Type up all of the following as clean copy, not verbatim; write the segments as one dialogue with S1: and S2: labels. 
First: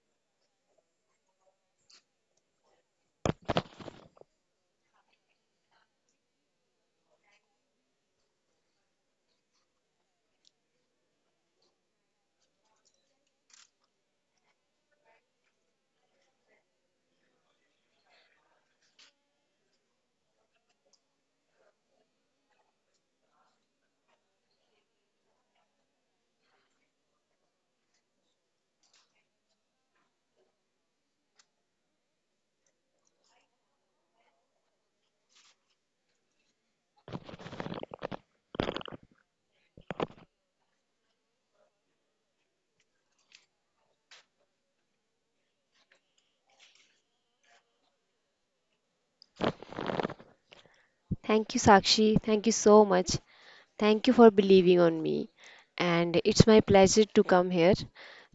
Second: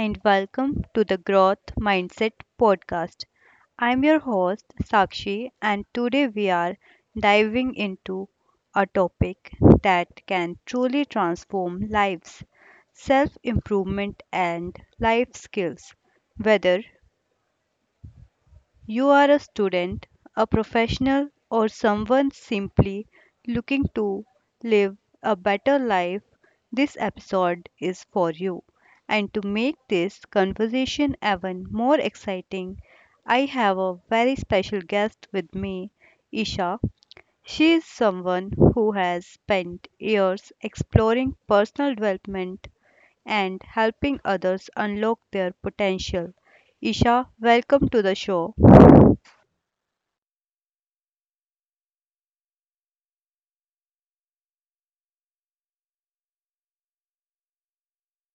S1: and welcome to the Growth Mindset Podcast. I'm your host Sakshi, and today we are diving into a topic that can truly transform lives, self improvement and life skills. Whether you are a student, a professional, or someone simply looking to live a better life, this episode is for you. And to make this conversation even more exciting, I have a very special guest with me, Isha. She is someone who has spent years exploring personal development and helping others unlock their potential. Isha, welcome to the show.
S2: Thank you, Sakshi. Thank you so much. Thank you for believing on me. And it's my pleasure to come here.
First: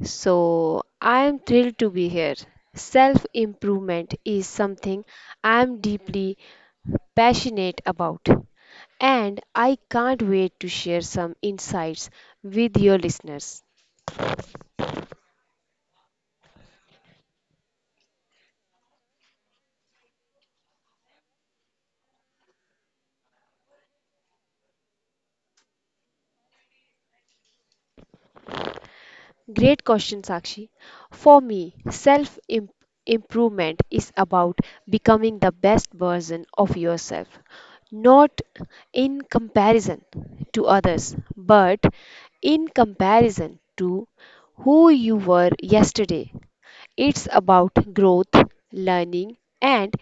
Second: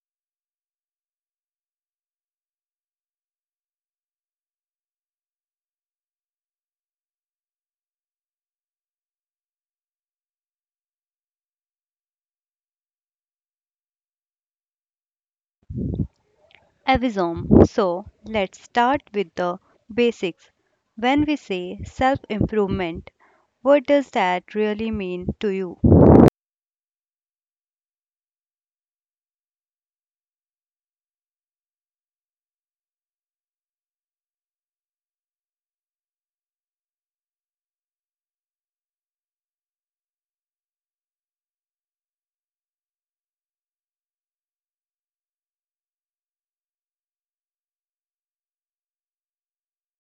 S2: So I am thrilled to be here. Self improvement is something I am deeply passionate about. And I can't wait to share some insights with your listeners.
S1: Avisom. So, let's start with the basics. When we say self improvement, what does that really mean to you?
S2: Great question, Sakshi. For me, self improvement is about becoming the best version of yourself, not in comparison to others, but in comparison to who you were yesterday. It's about growth, learning, and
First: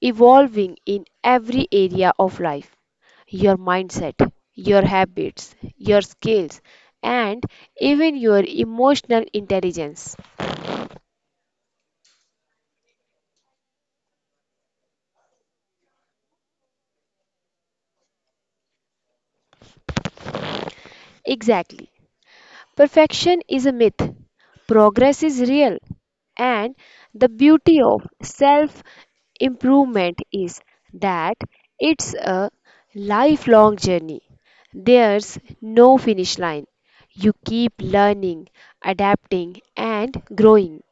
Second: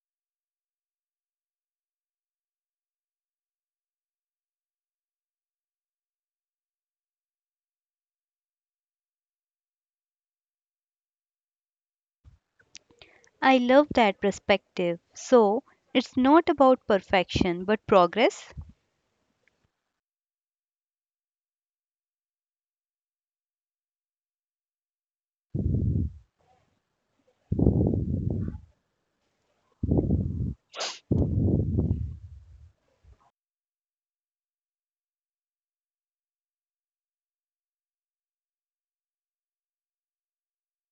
S2: evolving in every area of life: your mindset, your habits, your skills, and even your emotional intelligence.
S1: I love that perspective. So, it's not about perfection but progress.
S2: Exactly. Perfection is a myth, progress is real, and the beauty of self improvement is that it's a lifelong journey. There's no finish line. You keep learning, adapting, and growing.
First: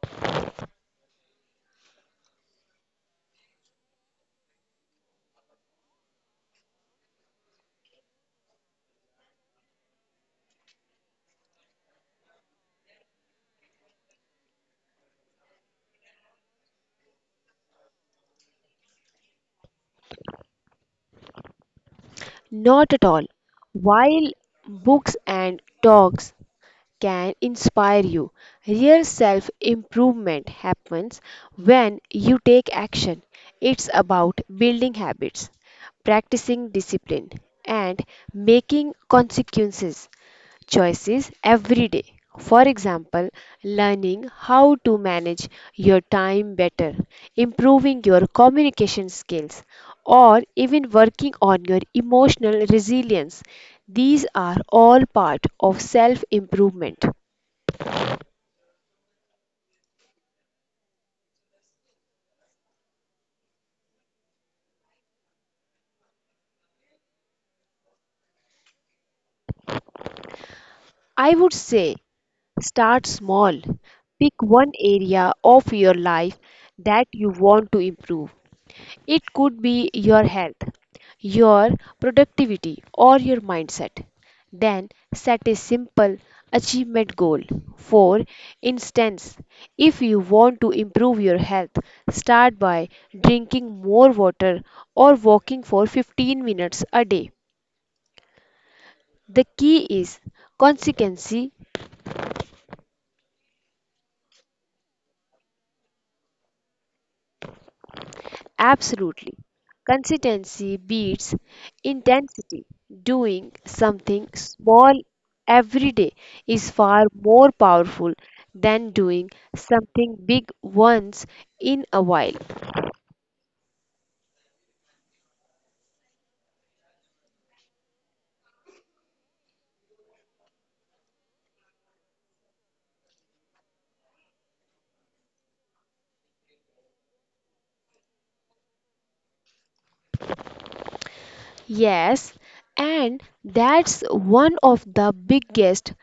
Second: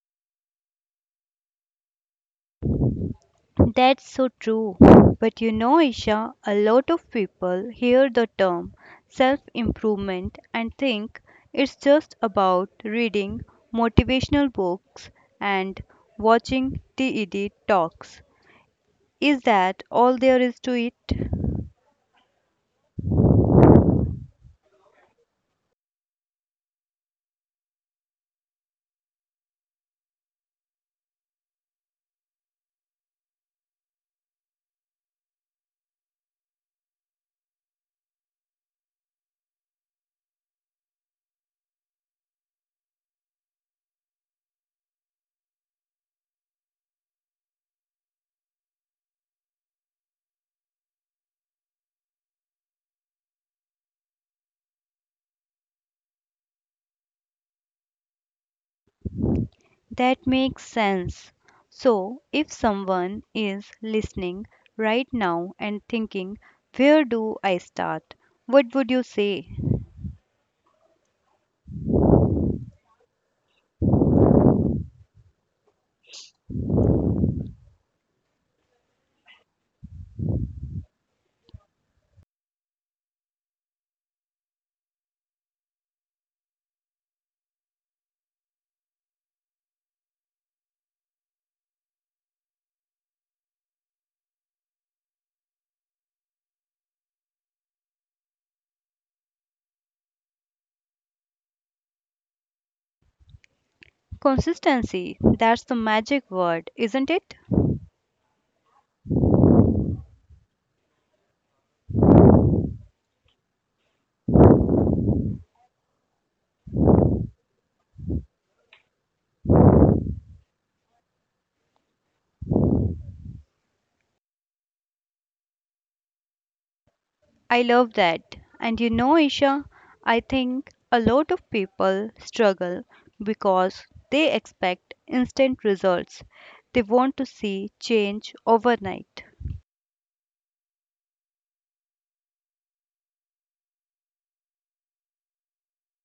S1: That's so true. But you know, Isha, a lot of people hear the term self improvement and think it's just about reading motivational books and watching TED talks. Is that all there is to it?
S2: Not at all. While books and talks can inspire you, real self improvement happens when you take action. It's about building habits, practicing discipline, and making consequences choices every day. For example, learning how to manage your time better, improving your communication skills, or even working on your emotional resilience. These are all part of self improvement.
S1: That makes sense. So, if someone is listening right now and thinking, where do I start? What would you say?
S2: I would say start small. Pick one area of your life that you want to improve. It could be your health, your productivity, or your mindset. Then set a simple achievement goal. For instance, if you want to improve your health, start by drinking more water or walking for 15 minutes a day. The key is consistency.
S1: Consistency, that's the magic word, isn't it?
S2: Absolutely. Consistency beats intensity. Doing something small every day is far more powerful than doing something big once in a while.
S1: I love that. And you know, Isha, I think a lot of people struggle because they expect instant results. They want to see change overnight.
S2: Yes, and that's one of the biggest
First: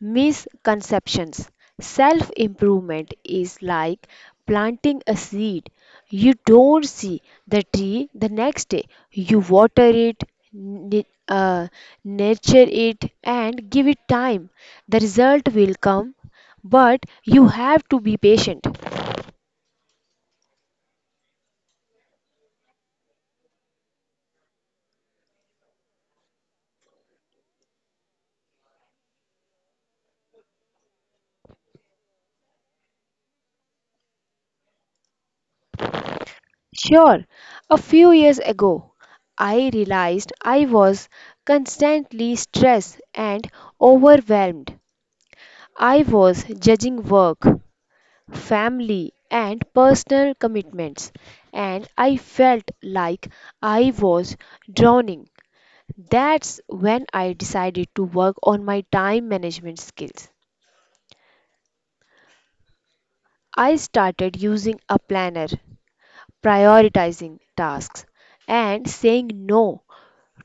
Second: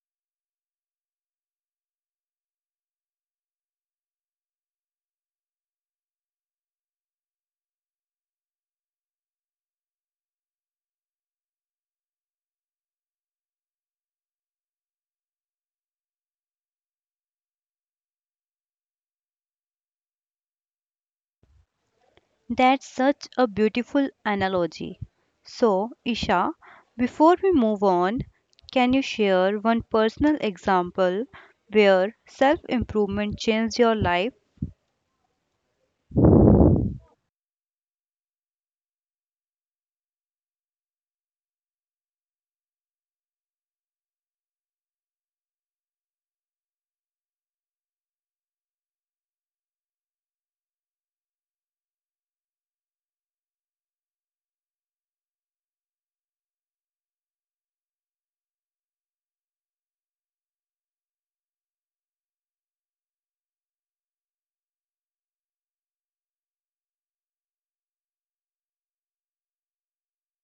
S2: misconceptions. Self improvement is like planting a seed. You don't see the tree the next day, you water it. n- uh, Nurture it and give it time. The result will come, but you have to be patient.
S1: That's such a beautiful analogy. So, Isha, before we move on, can you share one personal example where self improvement changed your life?
S2: Sure, a few years ago, I realized I was constantly stressed and overwhelmed. I was judging work, family, and personal commitments, and I felt like I was drowning. That's when I decided to work on my time management skills. I started using a planner, prioritizing tasks, and saying no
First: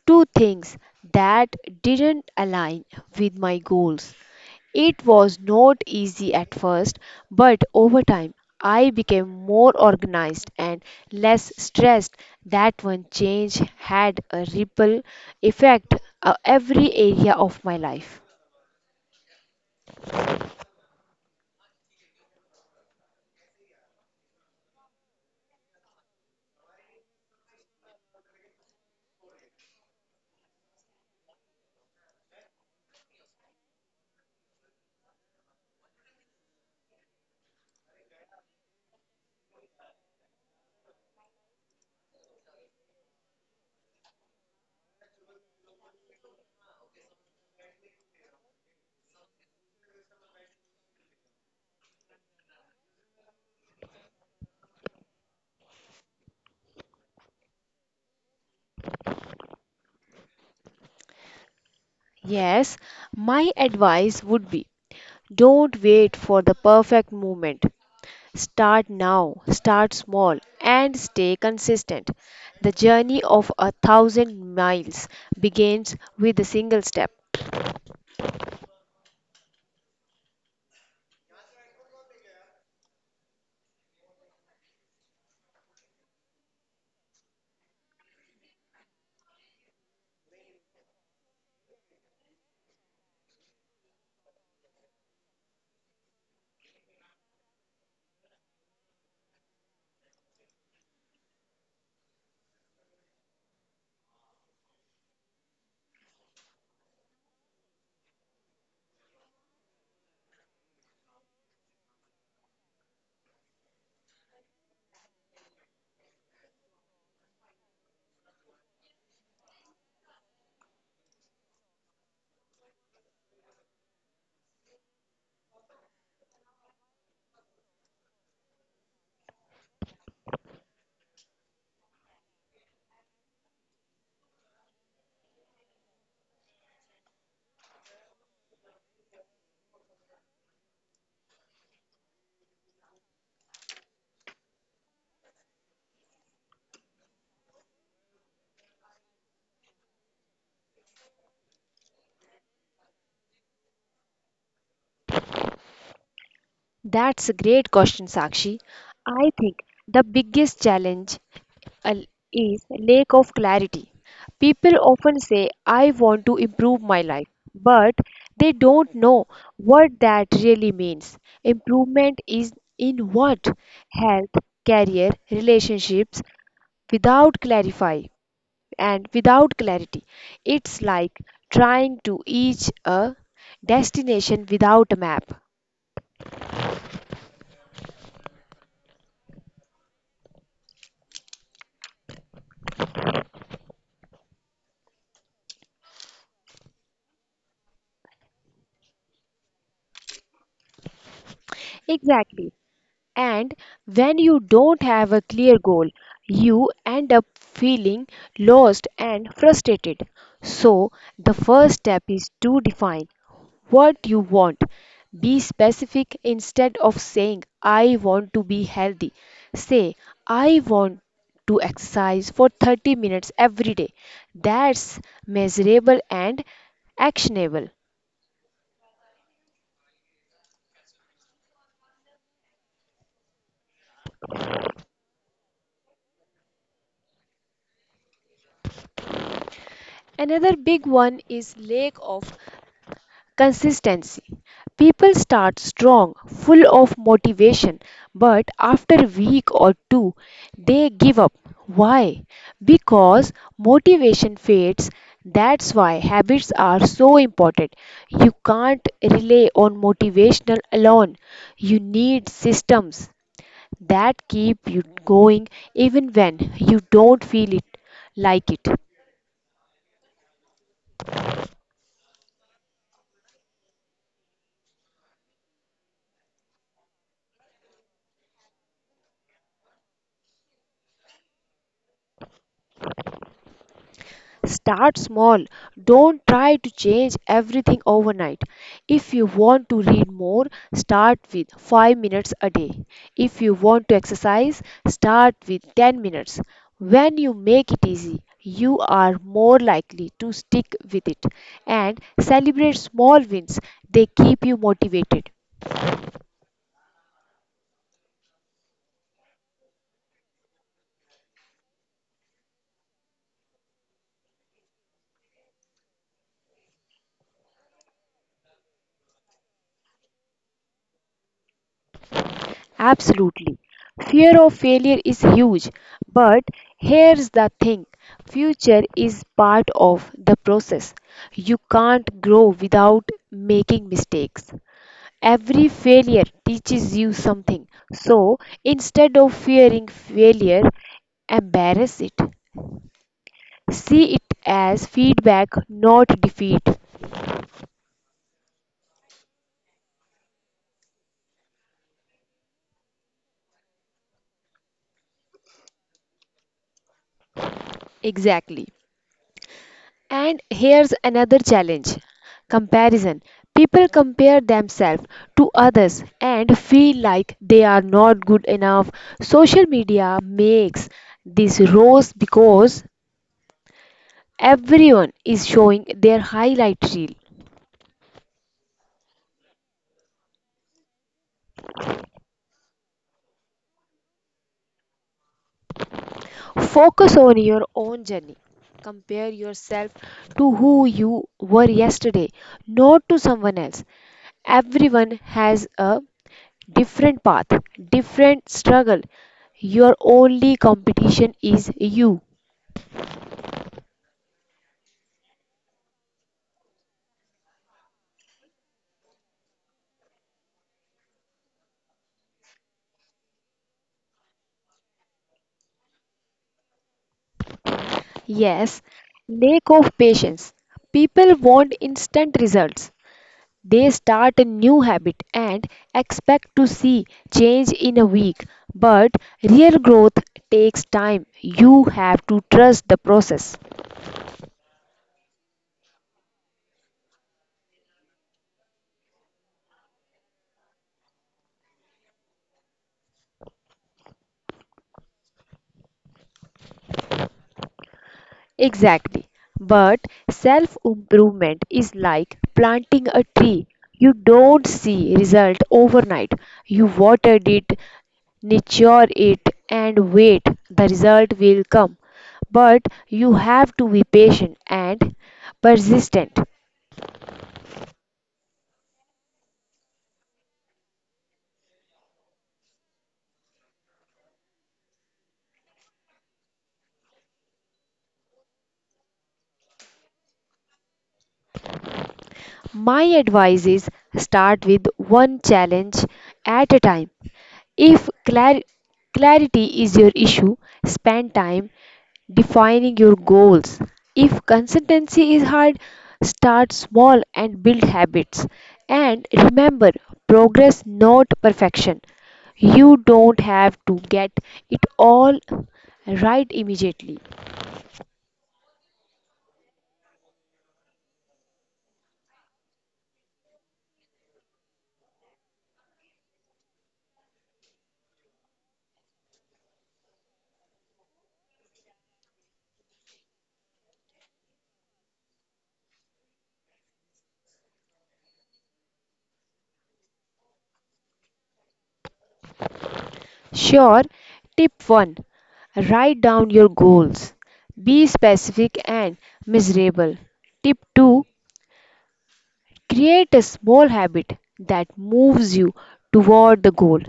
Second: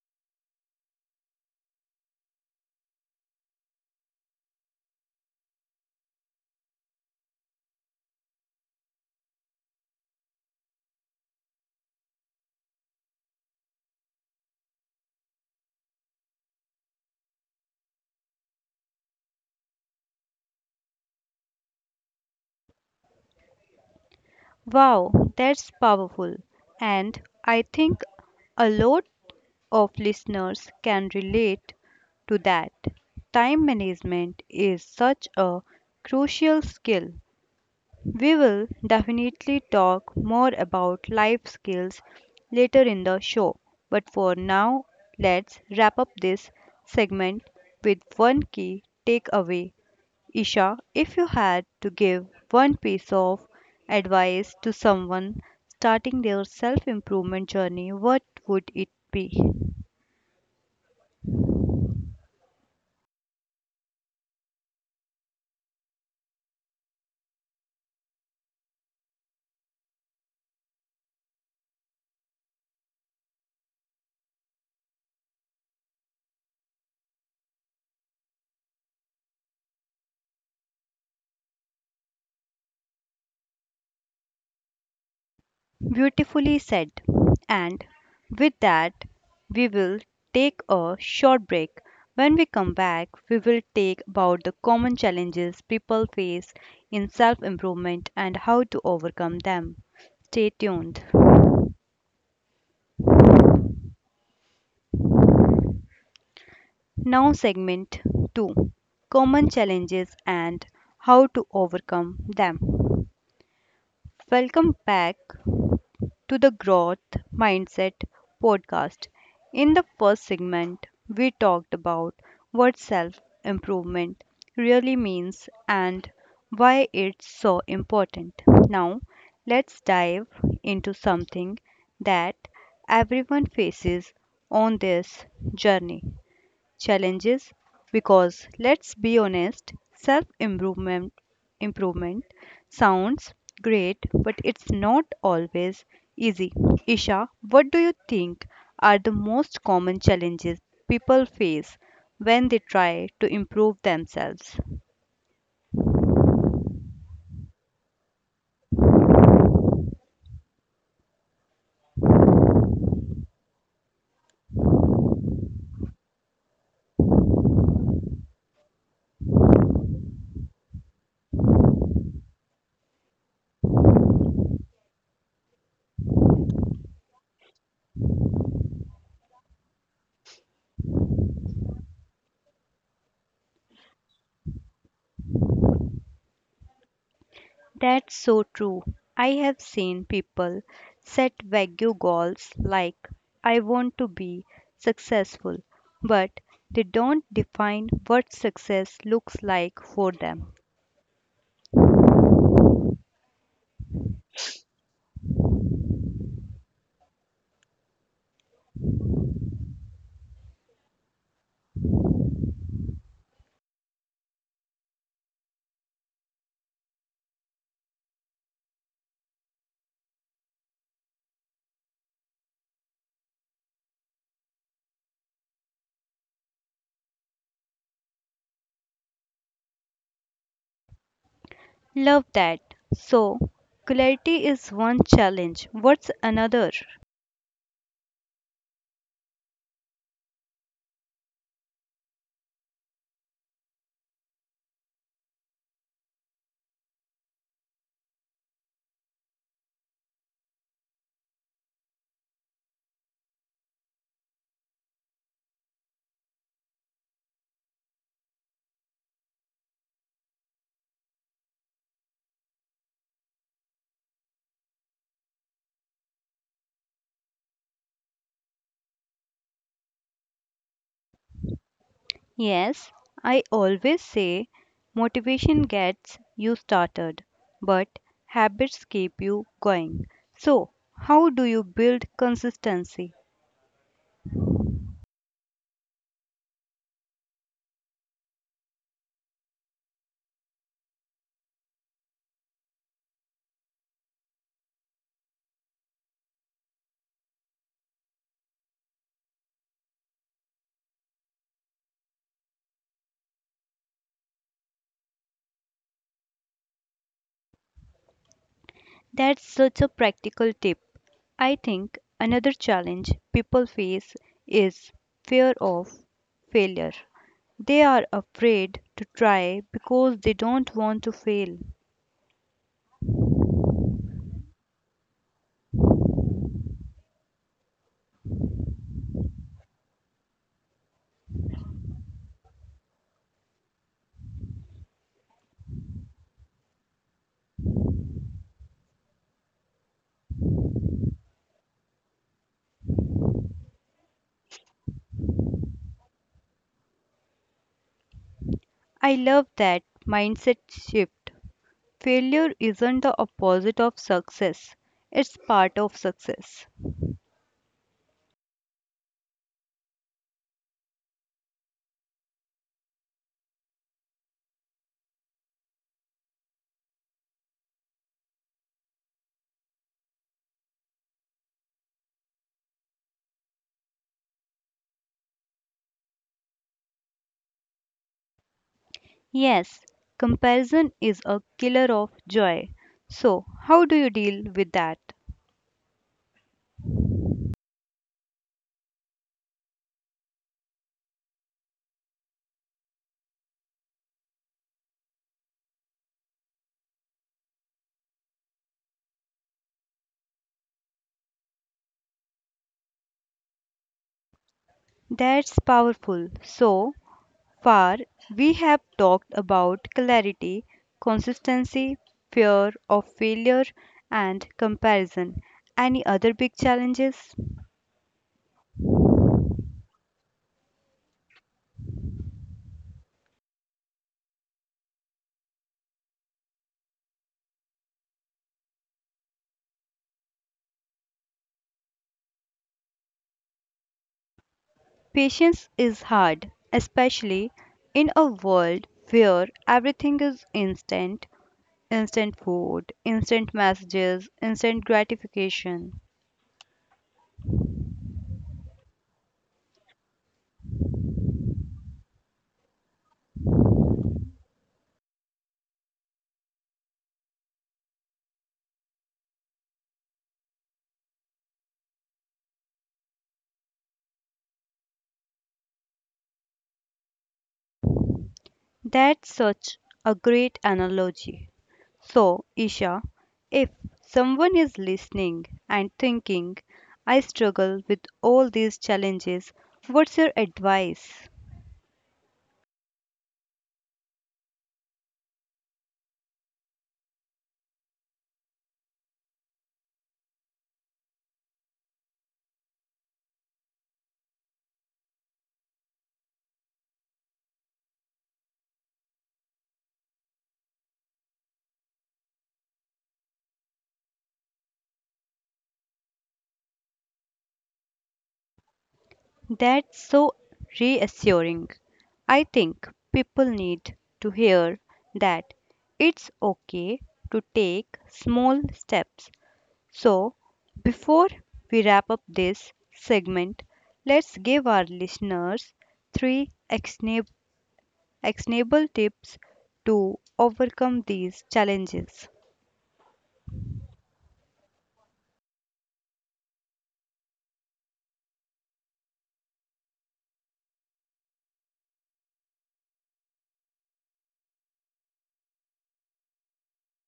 S2: to things that didn't align with my goals. It was not easy at first, but over time I became more organized and less stressed. That one change had a ripple effect on every area of my life.
S1: Wow, that's powerful. And I think a lot of listeners can relate to that. Time management is such a crucial skill. We will definitely talk more about life skills later in the show, but for now, let's wrap up this segment with one key takeaway. Isha, if you had to give one piece of advice to someone starting their self improvement journey, what would it be?
S2: Yes, my advice would be don't wait for the perfect moment. Start now, start small, and stay consistent. The journey of a thousand miles begins with a single step.
S1: Beautifully said. And with that, we will take a short break. When we come back, we will take about the common challenges people face in self improvement and how to overcome them. Stay tuned. Now, segment 2, common challenges and how to overcome them. Welcome back to the Growth Mindset podcast. In the first segment, we talked about what self improvement really means and why it's so important. Now, let's dive into something that everyone faces on this journey, challenges, because let's be honest, self improvement sounds great, but it's not always easy. Isha, what do you think are the most common challenges people face when they try to improve themselves?
S2: That's a great question, Sakshi. I think the biggest challenge uh, is lack of clarity. People often say, I want to improve my life, but they don't know what that really means. Improvement is in what? Health, career, relationships, without clarify and without clarity. It's like trying to reach a destination without a map.
S1: That's so true. I have seen people set vague goals like, I want to be successful, but they don't define what success looks like for them.
S2: Exactly. And when you don't have a clear goal, you end up feeling lost and frustrated. So, the first step is to define what you want. Be specific instead of saying, I want to be healthy. Say, I want to exercise for 30 minutes every day. That's measurable and actionable.
S1: Love that. So, clarity is one challenge. What's another?
S2: Another big one is lack of consistency. People start strong, full of motivation, but after a week or two, they give up. Why? Because motivation fades. That's why habits are so important. You can't rely on motivational alone. You need systems that keep you going even when you don't feel it like it.
S1: Yes, I always say motivation gets you started, but habits keep you going. So, how do you build consistency?
S2: Start small. Don't try to change everything overnight. If you want to read more, start with 5 minutes a day. If you want to exercise, start with 10 minutes. When you make it easy, you are more likely to stick with it, and celebrate small wins. They keep you motivated.
S1: That's such a practical tip. I think another challenge people face is fear of failure. They are afraid to try because they don't want to fail.
S2: Absolutely. Fear of failure is huge, but here's the thing: future is part of the process. You can't grow without making mistakes. Every failure teaches you something. So instead of fearing failure, embrace it. See it as feedback, not defeat.
S1: I love that mindset shift. Failure isn't the opposite of success, it's part of success.
S2: Exactly. And here's another challenge: comparison. People compare themselves to others and feel like they are not good enough. Social media makes this rose because everyone is showing their highlight reel.
S1: Yes, comparison is a killer of joy. So, how do you deal with that?
S2: Focus on your own journey. Compare yourself to who you were yesterday, not to someone else. Everyone has a different path, different struggle. Your only competition is you.
S1: That's powerful. So, far, we have talked about clarity, consistency, fear of failure, and comparison. Any other big challenges?
S2: Yes, lack of patience. People want instant results. They start a new habit and expect to see change in a week. But real growth takes time. You have to trust the process.
S1: Patience is hard, especially in a world where everything is instant. Instant food, instant messages, instant gratification.
S2: Exactly. But self improvement is like planting a tree. You don't see result overnight. You watered it, nurture it and wait. The result will come. But you have to be patient and persistent.
S1: That's such a great analogy. So, Isha, if someone is listening and thinking, I struggle with all these challenges, what's your advice?
S2: My advice is start with one challenge at a time. If clarity is your issue, spend time defining your goals. If consistency is hard, start small and build habits. And remember, progress not perfection. You don't have to get it all right immediately.
S1: That's so reassuring. I think people need to hear that it's okay to take small steps. So, before we wrap up this segment, let's give our listeners three actionable tips to overcome these challenges.
S2: Sure, tip 1: write down your goals. Be specific and miserable. Tip 2: create a small habit that moves you toward the goal.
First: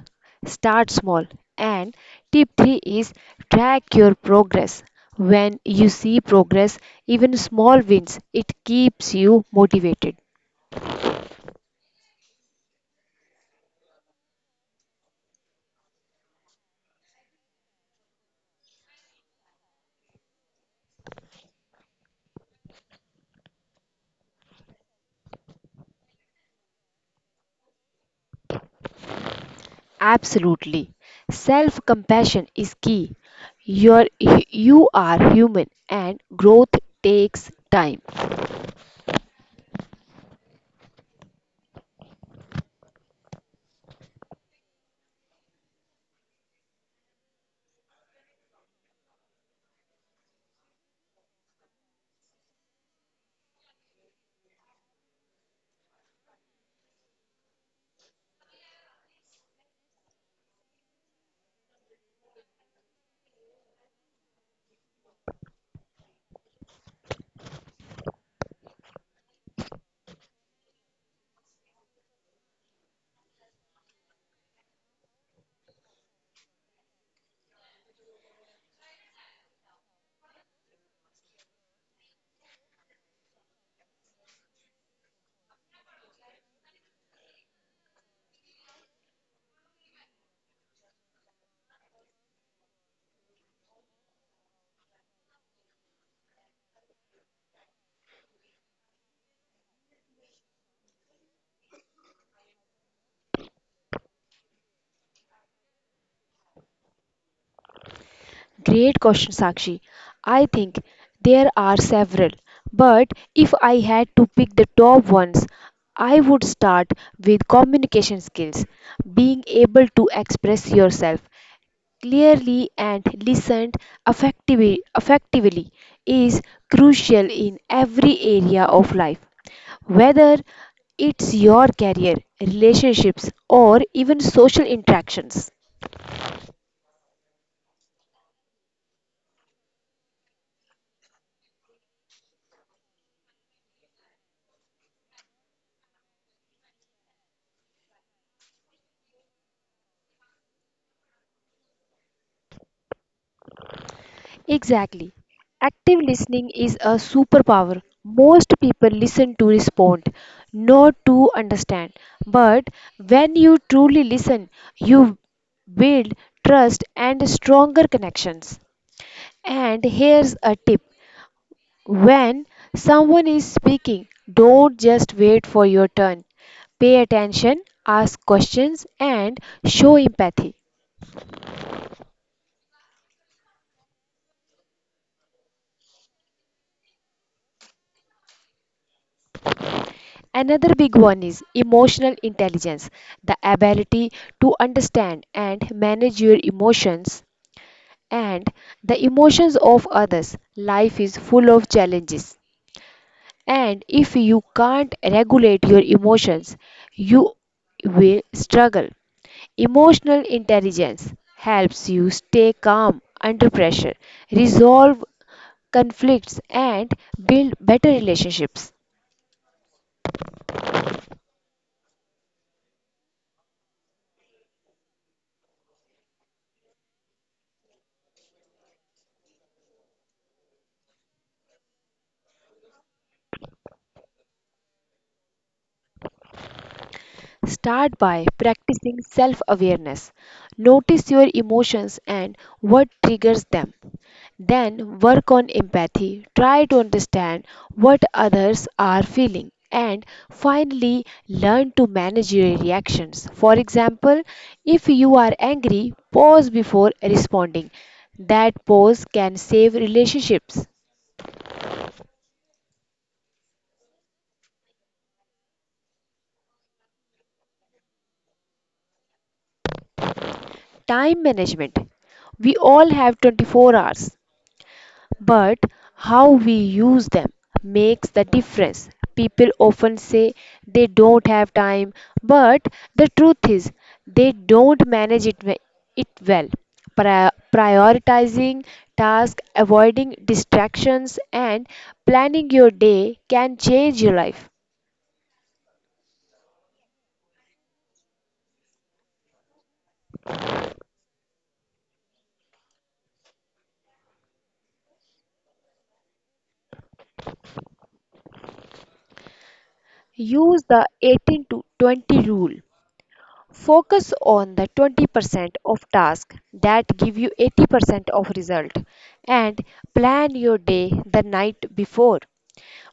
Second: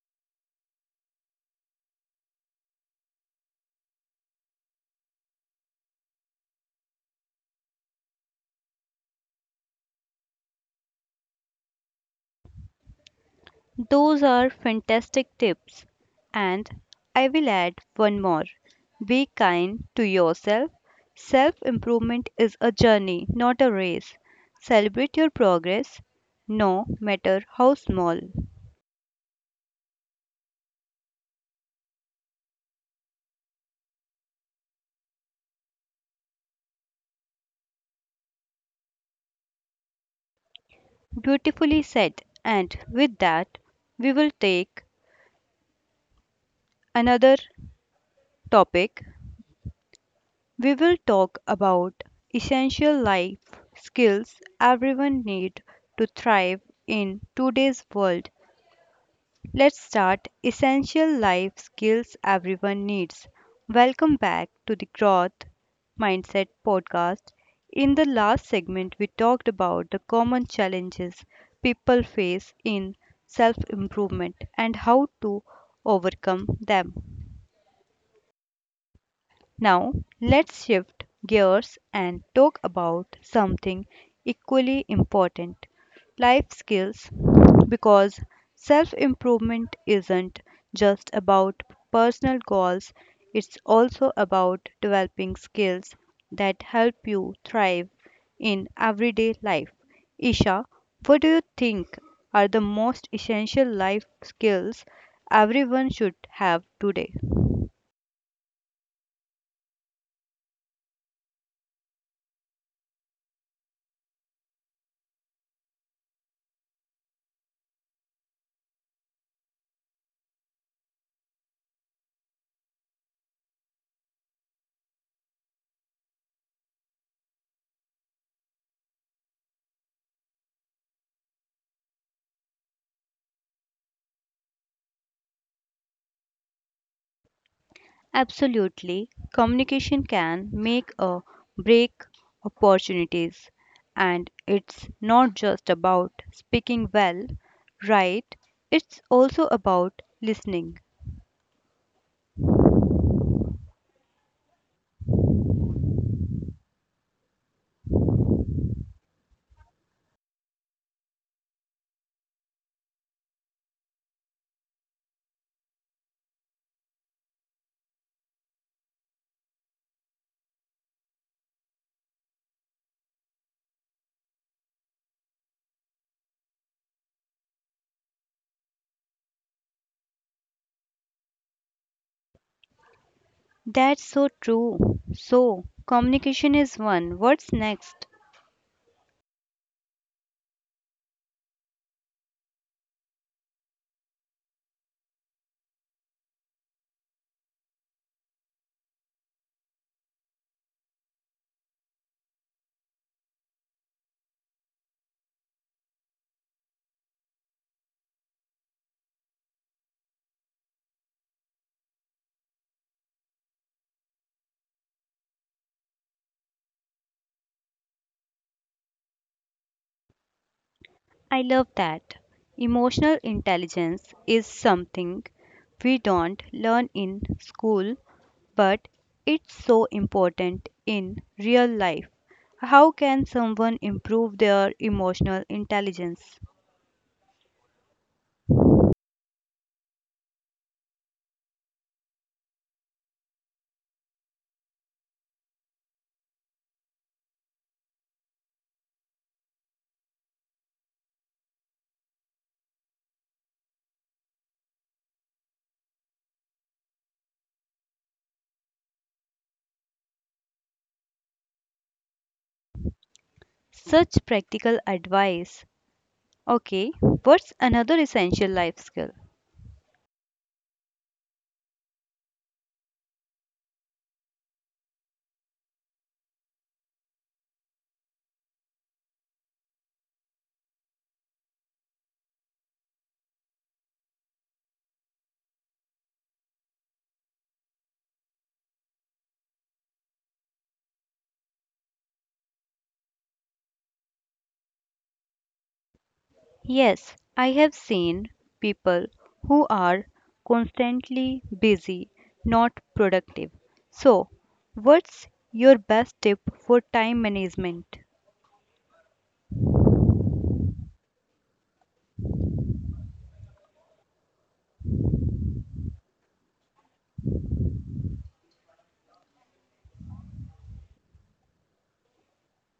S2: Start small. And tip 3 is track your progress. When you see progress, even small wins, it keeps you motivated.
S1: Those are fantastic tips. And I will add one more, be kind to yourself. Self improvement is a journey, not a race. Celebrate your progress, no matter how small.
S2: Absolutely. Self compassion is key. You're, you are human and growth takes time.
S1: Beautifully said. And with that, we will take another topic. We will talk about essential life skills everyone need to thrive in today's world. Let's start essential life skills everyone needs. Welcome back to the Growth Mindset podcast. In the last segment we talked about the common challenges people face in self-improvement and how to overcome them. Now, let's shift gears and talk about something equally important, life skills. Because self improvement isn't just about personal goals, it's also about developing skills that help you thrive in everyday life. Isha, what do you think are the most essential life skills everyone should have today?
S2: Great question, Sakshi. I think there are several, but if I had to pick the top ones, I would start with communication skills, being able to express yourself clearly and listened effectively, is crucial in every area of life, whether it's your career, relationships, or even social interactions.
S1: Absolutely, communication can make or break opportunities, and it's not just about speaking well, right? It's also about listening.
S2: Exactly. Active listening is a superpower. Most people listen to respond, not to understand. But when you truly listen, you build trust and stronger connections. And here's a tip: when someone is speaking, don't just wait for your turn. Pay attention, ask questions, and show empathy.
S1: That's so true. So, communication is one. What's next?
S2: Another big one is emotional intelligence, the ability to understand and manage your emotions and the emotions of others. Life is full of challenges, and if you can't regulate your emotions, you will struggle. Emotional intelligence helps you stay calm under pressure, resolve conflicts, and build better relationships.
S1: I love that. Emotional intelligence is something we don't learn in school, but it's so important in real life. How can someone improve their emotional intelligence?
S2: Start by practicing self awareness. Notice your emotions and what triggers them. Then work on empathy. Try to understand what others are feeling. And finally, learn to manage your reactions. For example, if you are angry, pause before responding. That pause can save relationships.
S1: Such practical advice. Okay, what's another essential life skill?
S2: Time management. We all have 24 hours, but how we use them makes the difference. People often say they don't have time, but the truth is they don't manage it well. Prioritizing tasks, avoiding distractions, and planning your day can change your life.
S1: Yes, I have seen people who are constantly busy, not productive. So, what's your best tip for time management?
S2: Use the 18 to 20 rule. Focus on the 20% of tasks that give you 80% of result, and plan your day the night before.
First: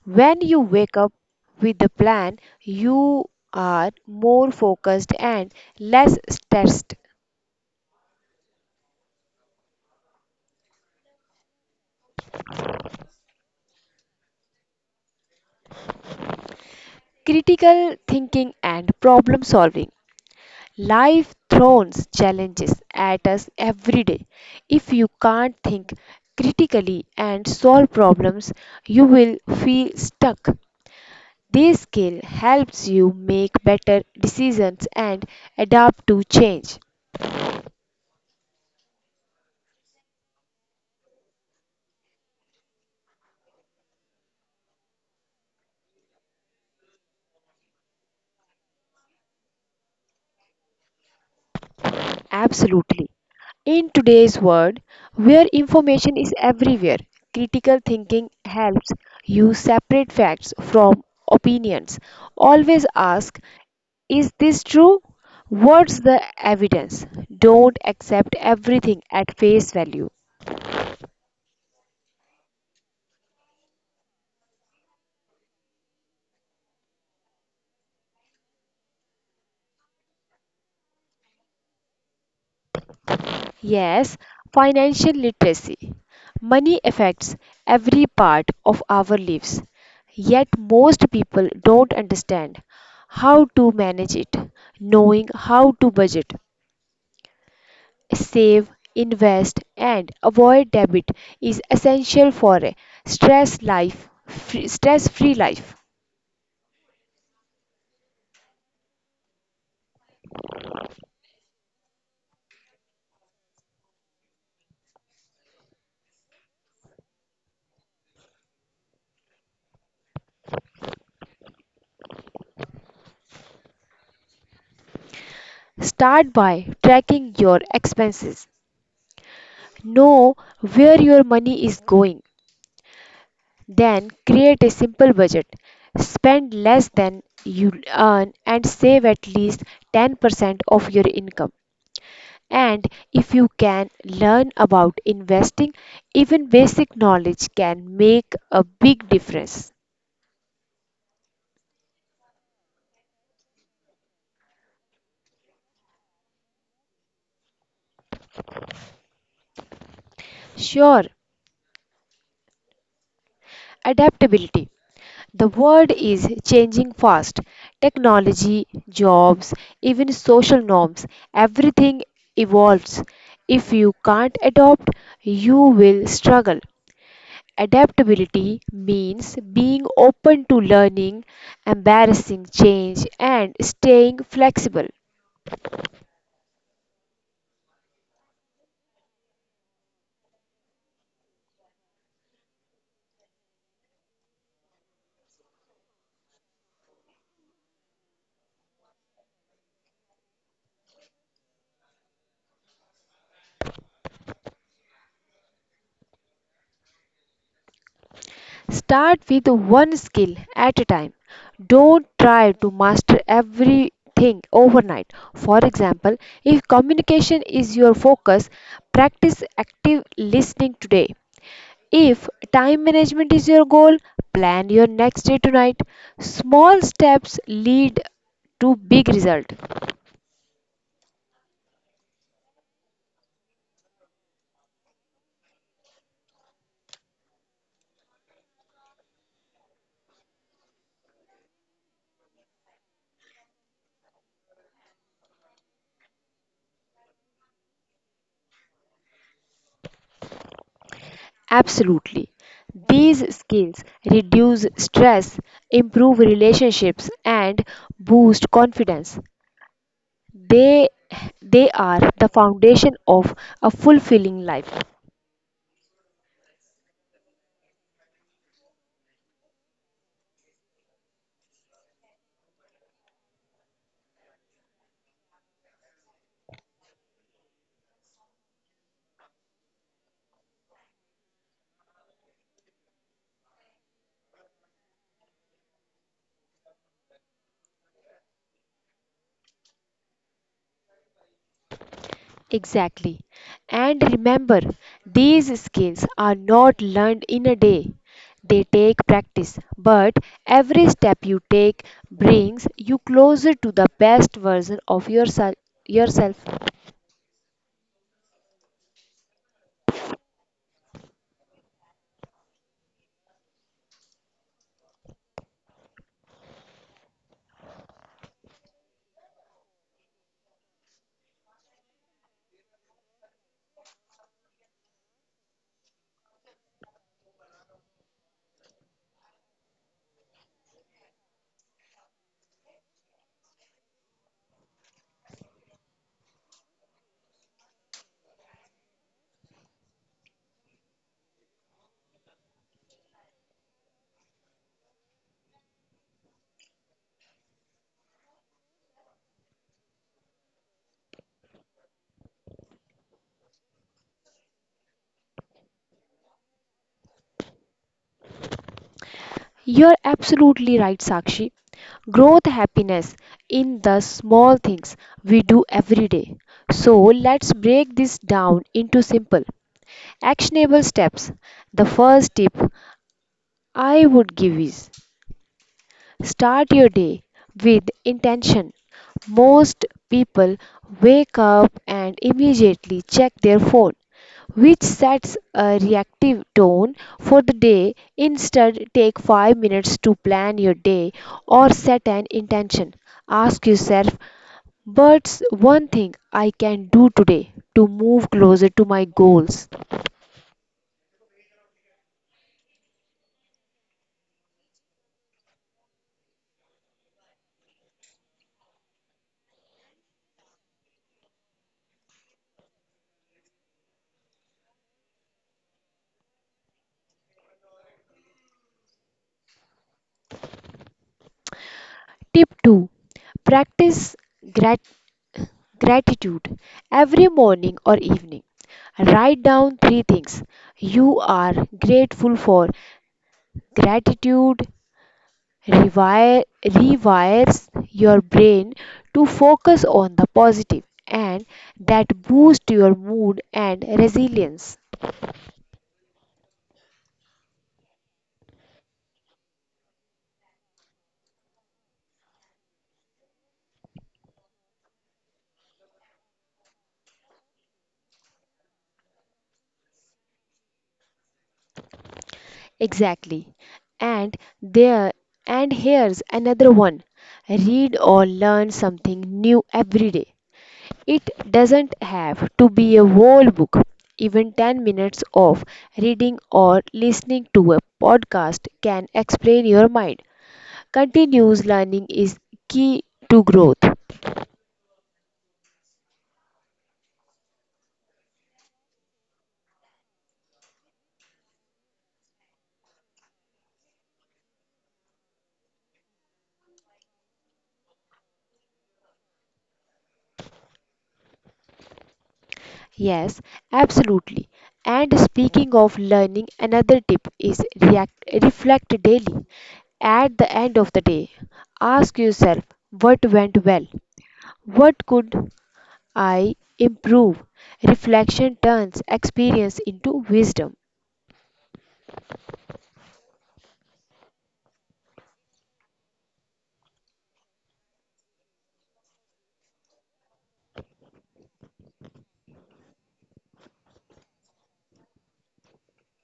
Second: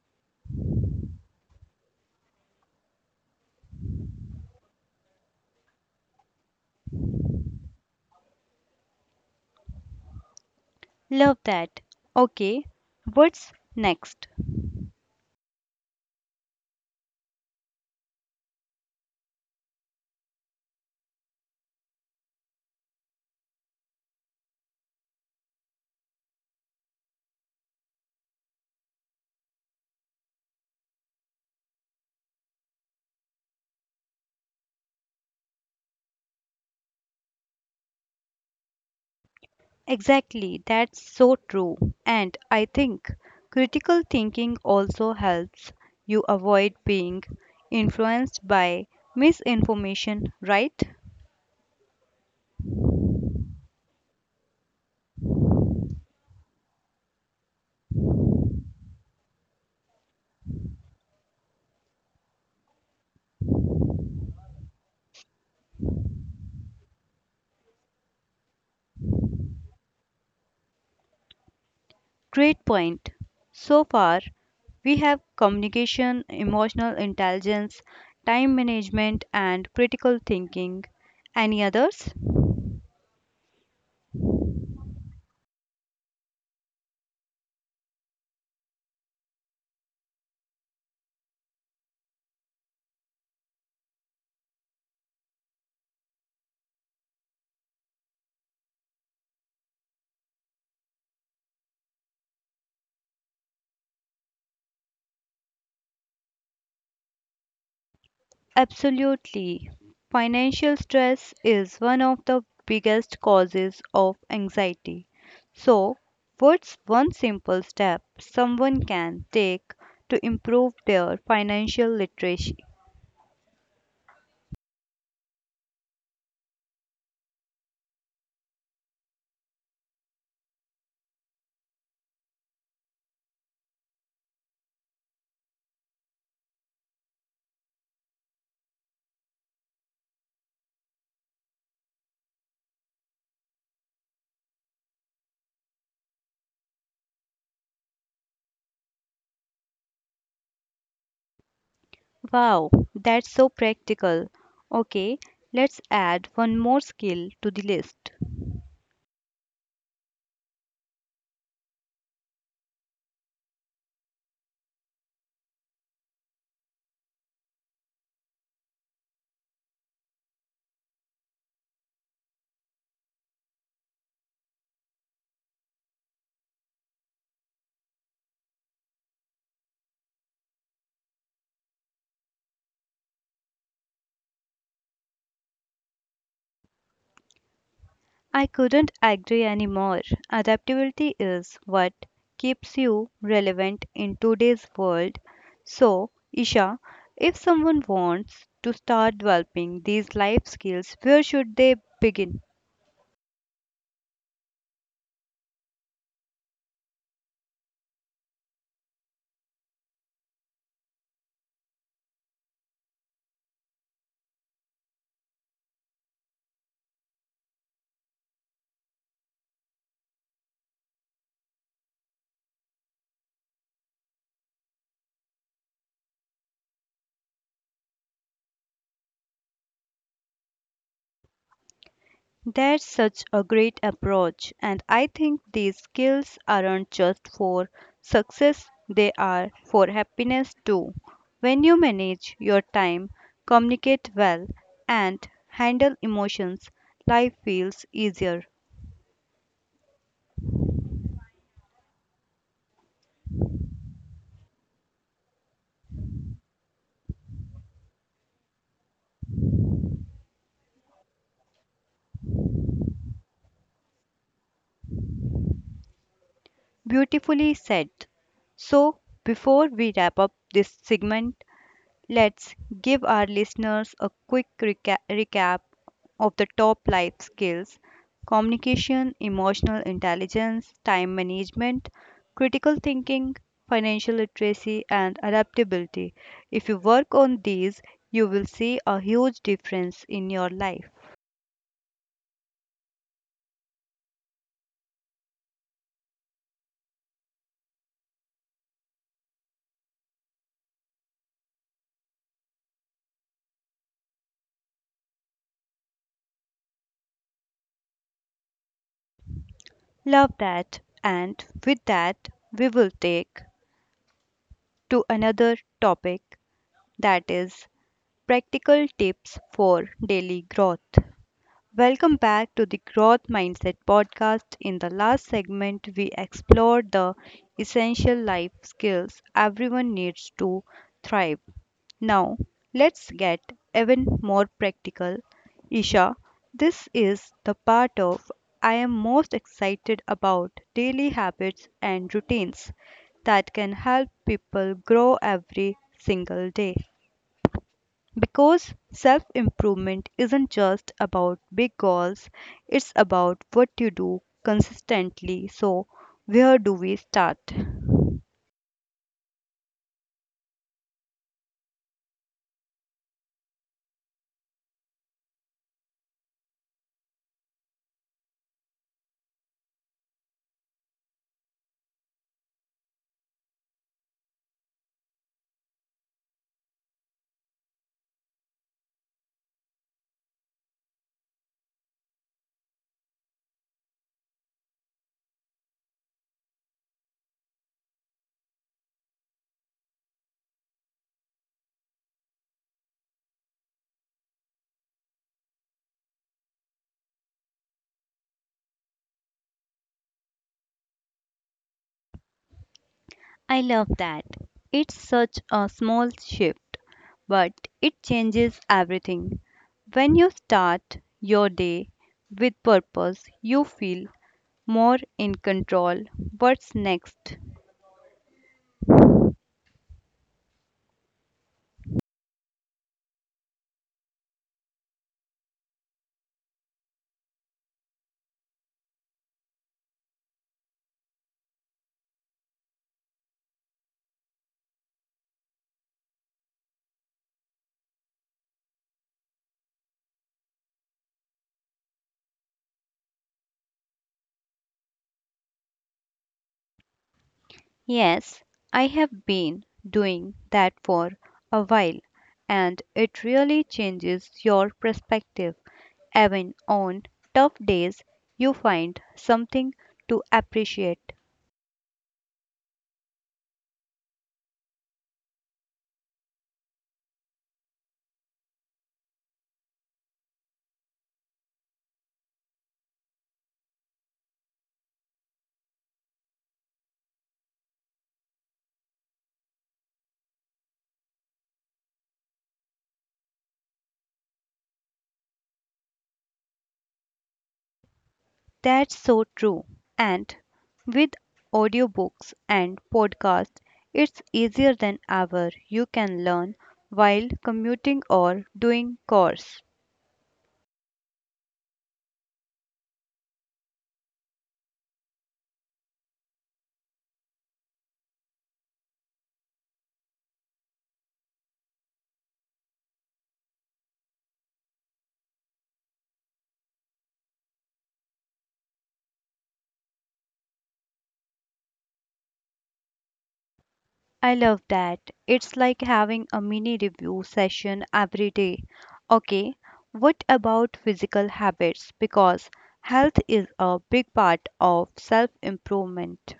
S2: When you wake up with a plan, you are more focused and less stressed.
S1: Love that. Okay, what's next?
S2: Critical thinking and problem solving. Life throws challenges at us every day. If you can't think critically and solve problems, you will feel stuck. This skill helps you make better decisions and adapt to change.
S1: Exactly, that's so true. And I think critical thinking also helps you avoid being influenced by misinformation, right?
S2: Absolutely. In today's world, where information is everywhere, critical thinking helps you separate facts from opinions. Always ask, is this true? What's the evidence? Don't accept everything at face value.
S1: Great point. So far, we have communication, emotional intelligence, time management, and critical thinking. Any others?
S2: Yes, financial literacy. Money affects every part of our lives, yet most people don't understand how to manage it. Knowing how to budget, save, invest, and avoid debt is essential for a stress-free life.
S1: Absolutely. Financial stress is one of the biggest causes of anxiety. So, what's one simple step someone can take to improve their financial literacy?
S2: Start by tracking your expenses. Know where your money is going. Then create a simple budget. Spend less than you earn and save at least 10% of your income. And if you can learn about investing, even basic knowledge can make a big difference.
S1: Wow, that's so practical. Okay, let's add one more skill to the list.
S2: Sure, adaptability. The world is changing fast. Technology, jobs, even social norms, everything evolves. If you can't adopt, you will struggle. Adaptability means being open to learning, embarrassing change, and staying flexible.
S1: I couldn't agree anymore. Adaptability is what keeps you relevant in today's world. So, Isha, if someone wants to start developing these life skills, where should they begin?
S2: Start with one skill at a time. Don't try to master everything overnight. For example, if communication is your focus, practice active listening today. If time management is your goal, plan your next day tonight. Small steps lead to big result.
S1: That's such a great approach, and I think these skills aren't just for success, they are for happiness too. When you manage your time, communicate well, and handle emotions, life feels easier.
S2: Absolutely. These skills reduce stress, improve relationships, and boost confidence. They, they are the foundation of a fulfilling life.
S1: Beautifully said. So, before we wrap up this segment, let's give our listeners a quick recap of the top life skills, communication, emotional intelligence, time management, critical thinking, financial literacy, and adaptability. If you work on these, you will see a huge difference in your life.
S2: Exactly. And remember, these skills are not learned in a day. They take practice, but every step you take brings you closer to the best version of yourself.
S1: Love that. And with that, we will take to another topic, that is practical tips for daily growth. Welcome back to the Growth Mindset podcast. In the last segment, we explored the essential life skills everyone needs to thrive. Now, let's get even more practical. Isha, this is the part of I am most excited about, daily habits and routines that can help people grow every single day. Because self improvement isn't just about big goals, it's about what you do consistently. So, where do we start?
S2: You're absolutely right, Sakshi. Growth happiness in the small things we do every day. So let's break this down into simple, actionable steps. The first tip I would give is: start your day with intention. Most people wake up and immediately check their phone, which sets a reactive tone for the day. Instead, take 5 minutes to plan your day or set an intention. Ask yourself, what's one thing I can do today to move closer to my goals?
S1: I love that. It's such a small shift, but it changes everything. When you start your day with purpose, you feel more in control. What's next?
S2: Tip 2, practice gratitude. Gratitude. Every morning or evening, write down three things you are grateful for. Gratitude rewires your brain to focus on the positive, and that boosts your mood and resilience.
S1: Yes, I have been doing that for a while, and it really changes your perspective. Even on tough days, you find something to appreciate.
S2: Exactly. And there and here's another one. Read or learn something new every day. It doesn't have to be a whole book. Even 10 minutes of reading or listening to a podcast can explain your mind. Continuous learning is key to growth.
S1: That's so true. And with audiobooks and podcasts, it's easier than ever. You can learn while commuting or doing chores.
S2: Yes, absolutely. And speaking of learning, another tip is reflect daily. At the end of the day, ask yourself, what went well? What could I improve? Reflection turns experience into wisdom.
S1: I love that. It's like having a mini review session every day. Okay, what about physical habits? Because health is a big part of self improvement.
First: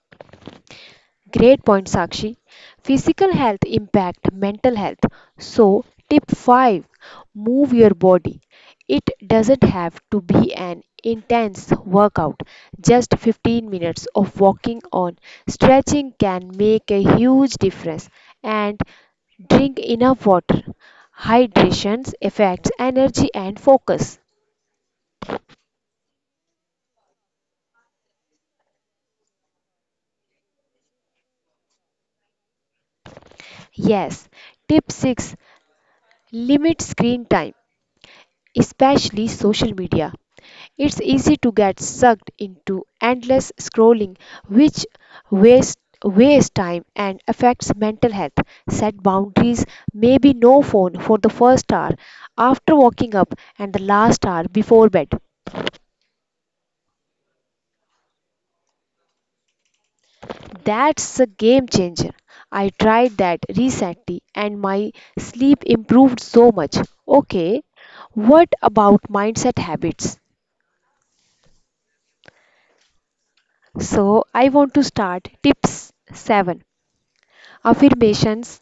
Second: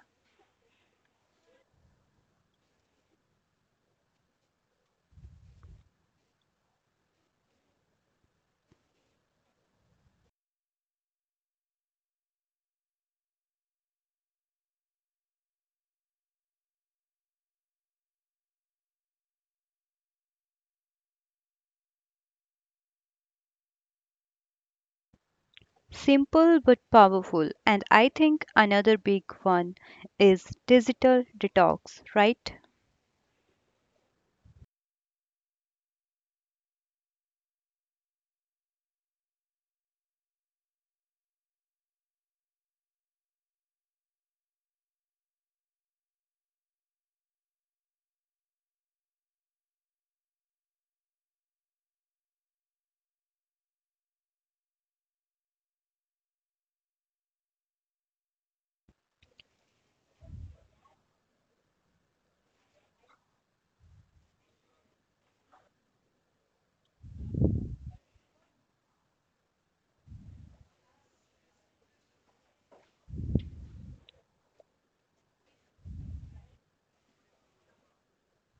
S2: Great point, Sakshi. Physical health impact mental health. So, tip 5, move your body. It doesn't have to be an intense workout. Just 15 minutes of walking on stretching can make a huge difference. And drink enough water. Hydration affects energy and focus.
S1: Simple but powerful. And I think another big one is digital detox, right?
S2: Yes. Tip 6, limit screen time, especially social media. It's easy to get sucked into endless scrolling, which wastes wastes time and affects mental health. Set boundaries, maybe no phone for the first hour after waking up and the last hour before bed. That's a game changer. I tried that recently and my sleep improved so much. Okay, what about mindset habits? So, I want to start tips 7, affirmations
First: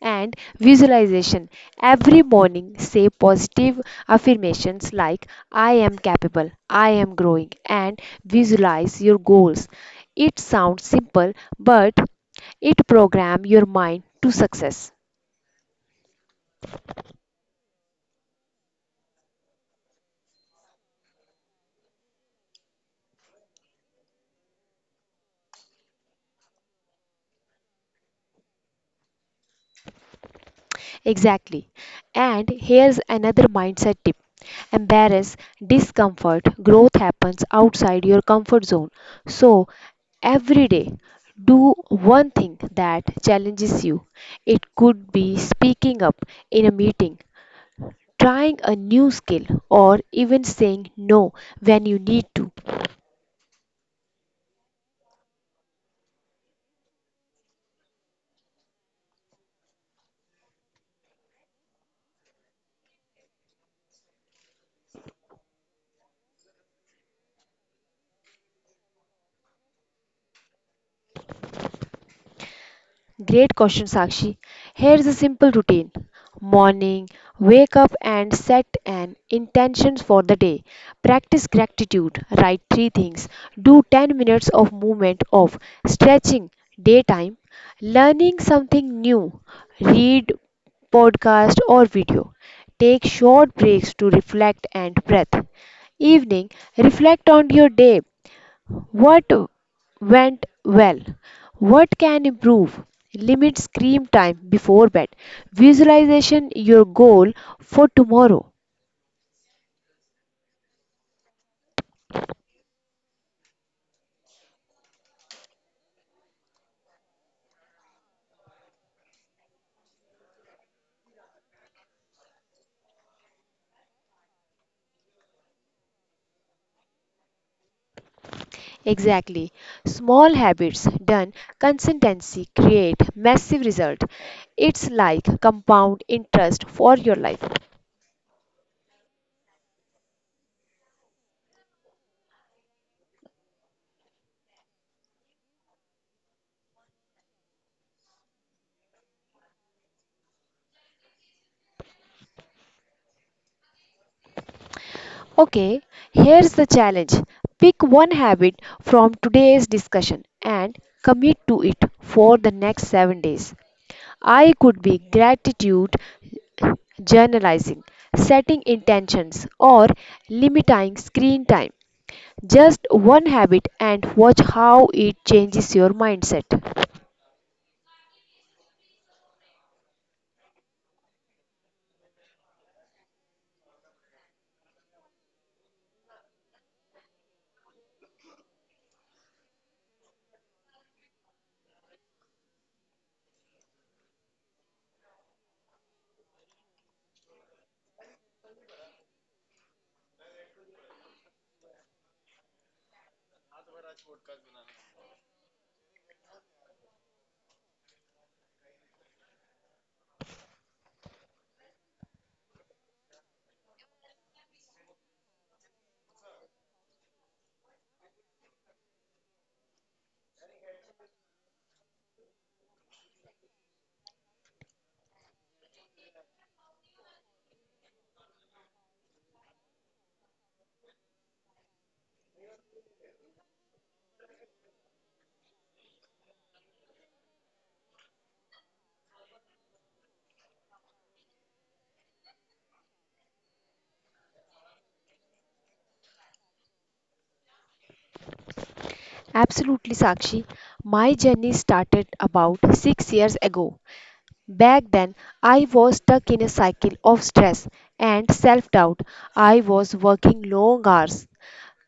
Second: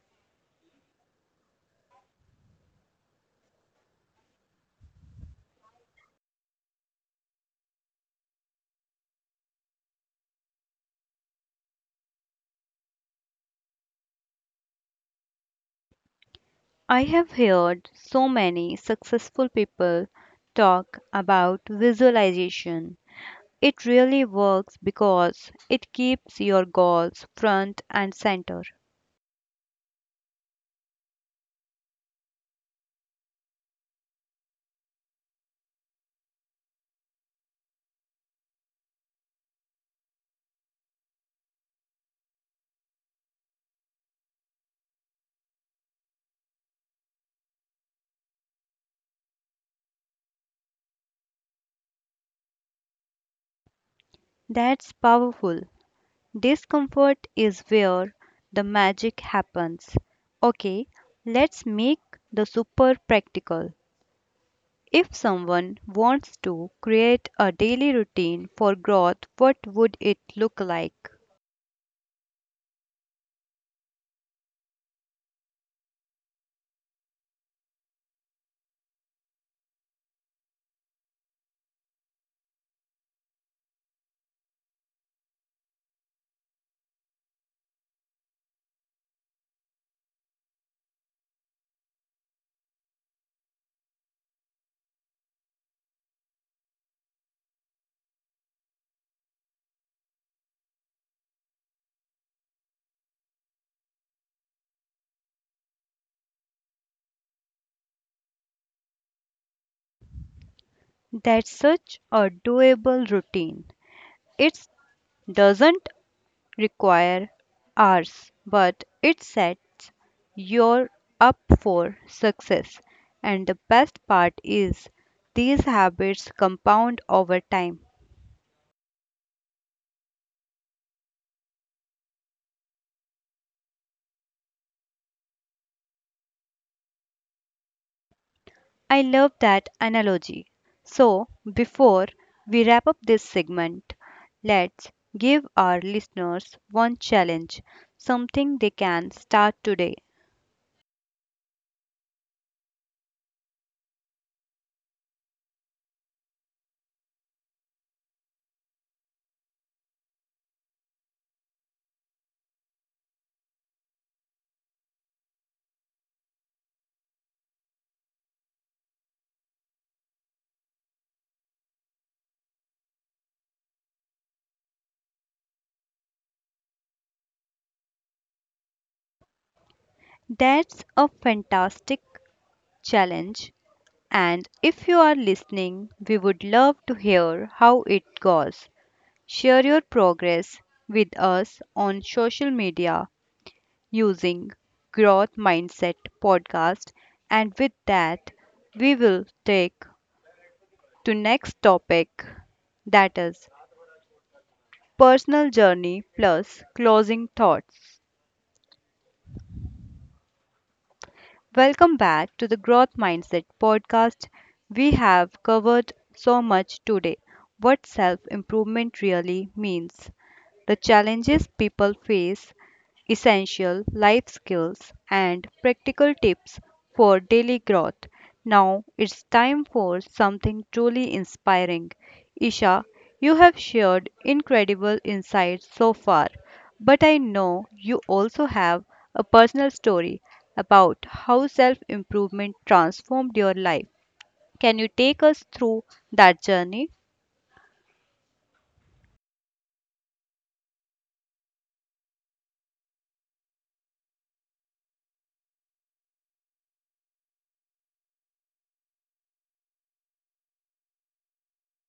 S2: and visualization. Every morning, say positive affirmations like I am capable, I am growing, and visualize your goals. It sounds simple, but it programs your mind to success.
S1: I have heard so many successful people talk about visualization. It really works because it keeps your goals front and center.
S2: Exactly. And here's another mindset tip. Embrace discomfort. Growth happens outside your comfort zone. So, every day, do one thing that challenges you. It could be speaking up in a meeting, trying a new skill, or even saying no when you need to.
S1: That's powerful. Discomfort is where the magic happens. Okay, let's make the super practical. If someone wants to create a daily routine for growth, what would it look like?
S2: Great question, Sakshi. Here's a simple routine. Morning, wake up and set an intention for the day. Practice gratitude. Write three things. Do 10 minutes of movement of stretching. Daytime, learning something new. Read, podcast, or video. Take short breaks to reflect and breath. Evening, reflect on your day. What went well? What can improve? Limit screen time before bed. Visualization your goal for tomorrow.
S1: That's such a doable routine. It doesn't require hours, but it sets you up for success. And the best part is, these habits compound over time.
S2: Exactly. Small habits done consistency create massive result. It's like compound interest for your life.
S1: I love that analogy. So, before we wrap up this segment, let's give our listeners one challenge, something they can start today.
S2: Okay, here's the challenge. Pick one habit from today's discussion and commit to it for the next 7 days. I could be gratitude journalizing, setting intentions, or limiting screen time. Just one habit and watch how it changes your mindset.
S1: That's a fantastic challenge. And if you are listening, we would love to hear how it goes. Share your progress with us on social media using Growth Mindset Podcast. And with that, we will take to next topic, that is personal journey plus closing thoughts. Welcome back to the Growth Mindset podcast. We have covered so much today, what self improvement really means, the challenges people face, essential life skills, and practical tips for daily growth. Now it's time for something truly inspiring. Isha, you have shared incredible insights so far, but I know you also have a personal story about how self improvement transformed your life. Can you take us through that journey?
S2: Absolutely, Sakshi. My journey started about 6 years ago. Back then, I was stuck in a cycle of stress and self doubt. I was working long hours,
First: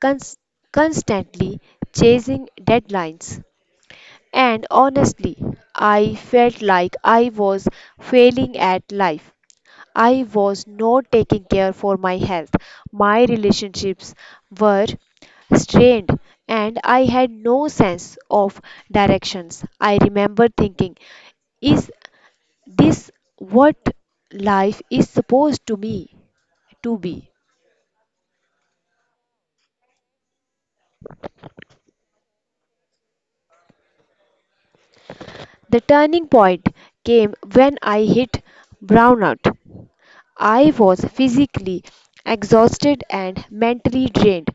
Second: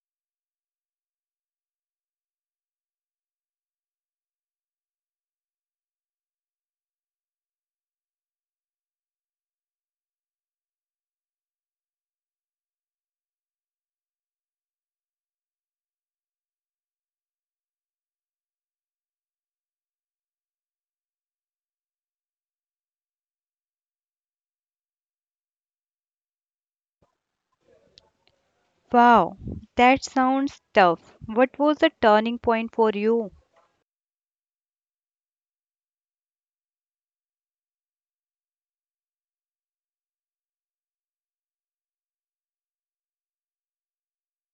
S2: cons- constantly chasing deadlines. And honestly, I felt like I was failing at life. I was not taking care for my health. My relationships were strained, and I had no sense of directions. I remember thinking, is this what life is supposed to me to be?
S1: Wow, that sounds tough. What was the turning point for you?
S2: The turning point came when I hit brownout. I was physically exhausted and mentally drained.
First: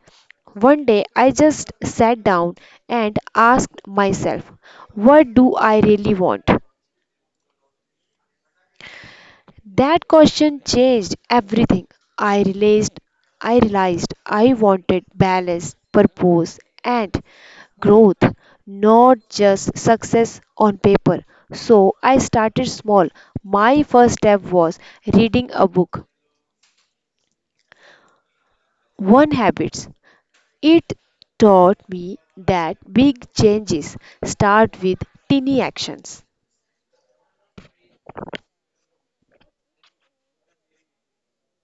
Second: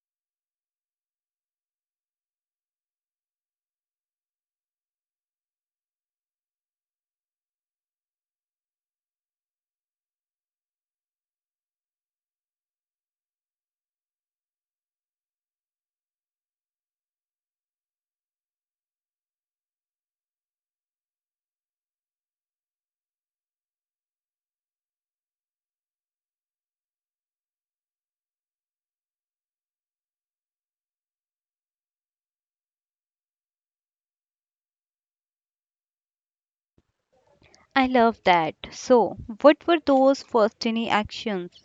S2: One day I just sat down and asked myself, what do I really want? That question changed everything. I realized I realized I wanted balance, purpose, and growth, not just success on paper. So I started small. My first step was reading a book, one habits. It taught me that big changes start with tiny actions.
S1: I love that. So, what were those first tiny actions?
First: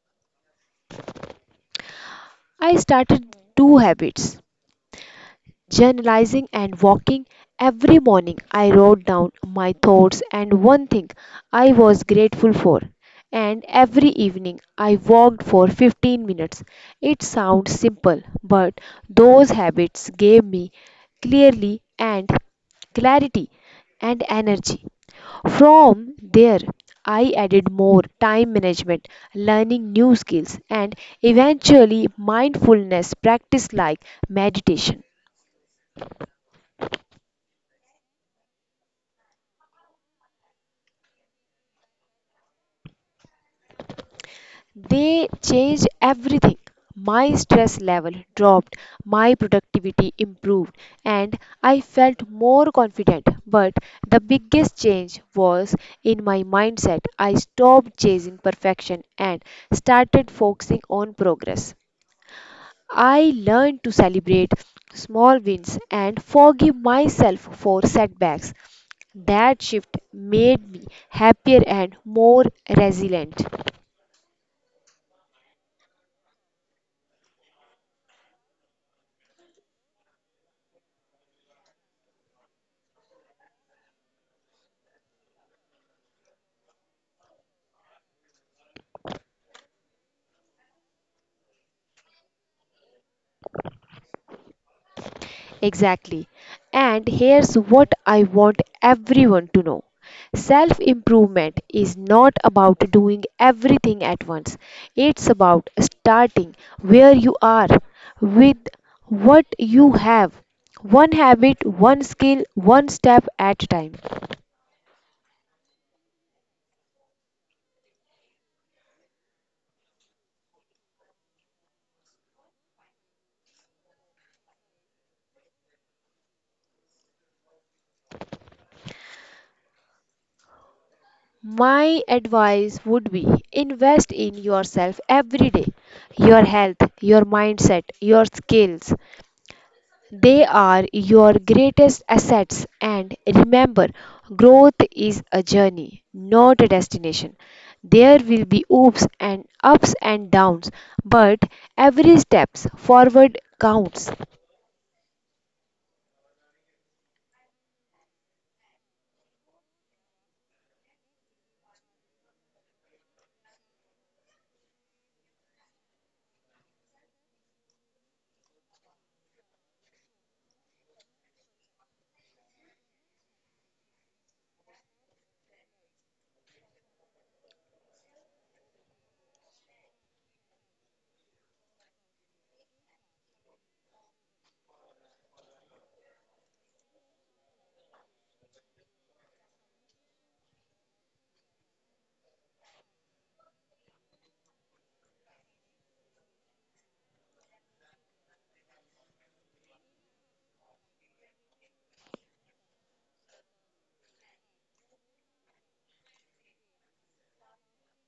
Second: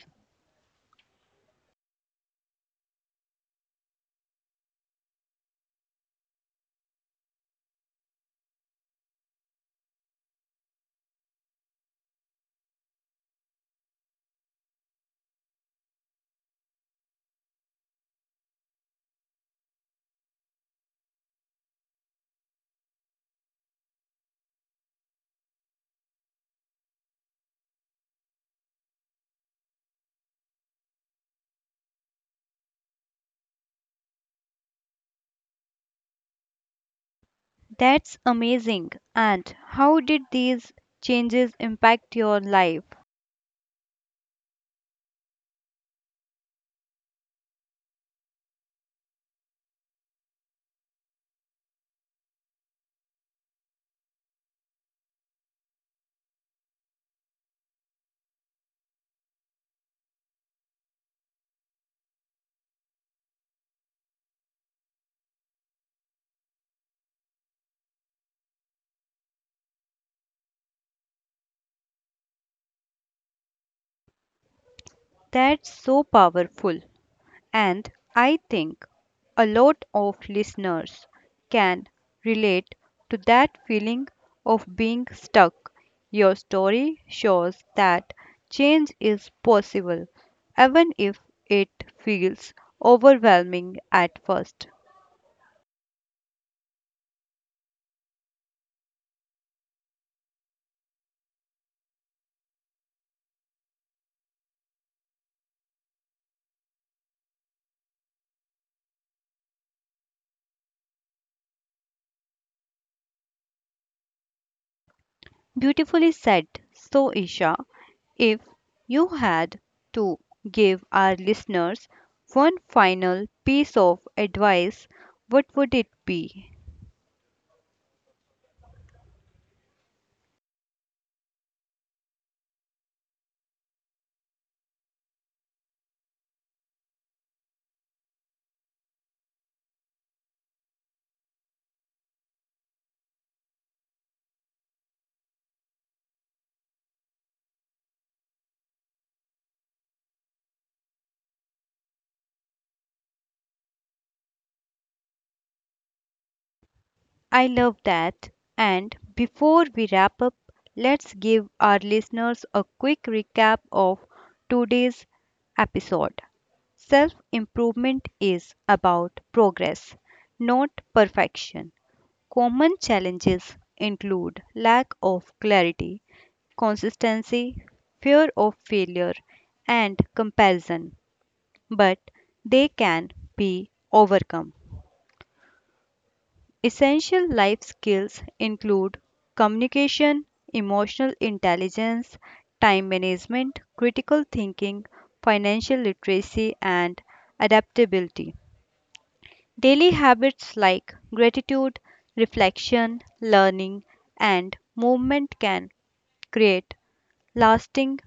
S2: I started two habits, journalizing and walking. Every morning, I wrote down my thoughts and one thing I was grateful for. And every evening, I walked for 15 minutes. It sounds simple, but those habits gave me clearly and clarity and energy. From there, I added more time management, learning new skills, and eventually mindfulness practice like meditation.
S1: That's amazing. And how did these changes impact your life?
S2: They changed everything. My stress level dropped, my productivity improved, and I felt more confident. But the biggest change was in my mindset. I stopped chasing perfection and started focusing on progress. I learned to celebrate small wins and forgive myself for setbacks. That shift made me happier and more resilient.
S1: That's so powerful. And I think a lot of listeners can relate to that feeling of being stuck. Your story shows that change is possible, even if it feels overwhelming at first.
S2: Exactly. And here's what I want everyone to know. Self improvement is not about doing everything at once. It's about starting where you are with what you have. One habit, one skill, one step at a time.
S1: Beautifully said. So, Isha, if you had to give our listeners one final piece of advice, what would it be?
S2: My advice would be invest in yourself every day. Your health, your mindset, your skills. They are your greatest assets. And remember, growth is a journey, not a destination. There will be ups and downs, but every step forward counts.
S1: I love that. And before we wrap up, let's give our listeners a quick recap of today's episode. Self improvement is about progress, not perfection. Common challenges include lack of clarity, consistency, fear of failure, and comparison, but they can be overcome. Essential life skills include communication, emotional intelligence, time management, critical thinking, financial literacy, and adaptability. Daily habits like gratitude, reflection, learning, and movement can create lasting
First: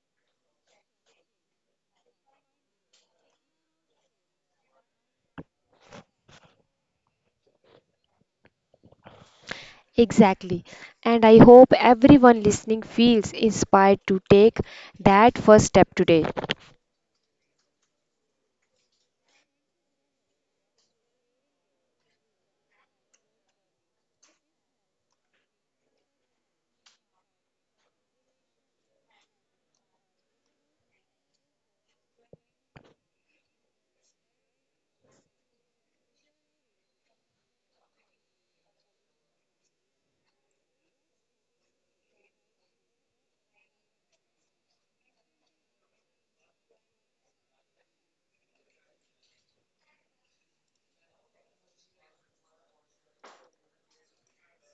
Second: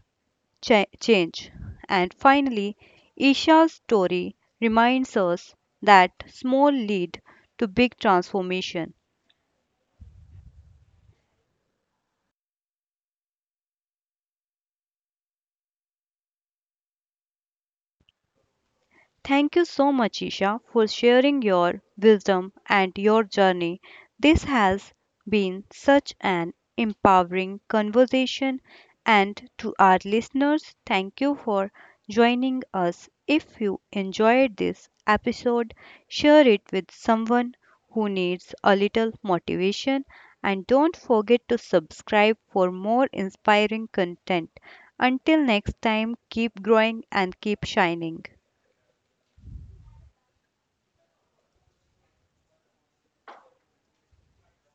S1: change. And finally, Isha's story reminds us that small lead to big transformation.
S2: Exactly. And I hope everyone listening feels inspired to take that first step today.
S1: Thank you so much, Isha, for sharing your wisdom and your journey. This has been such an empowering conversation. And to our listeners, thank you for joining us. If you enjoyed this episode, share it with someone who needs a little motivation. And don't forget to subscribe for more inspiring content. Until next time, keep growing and keep shining.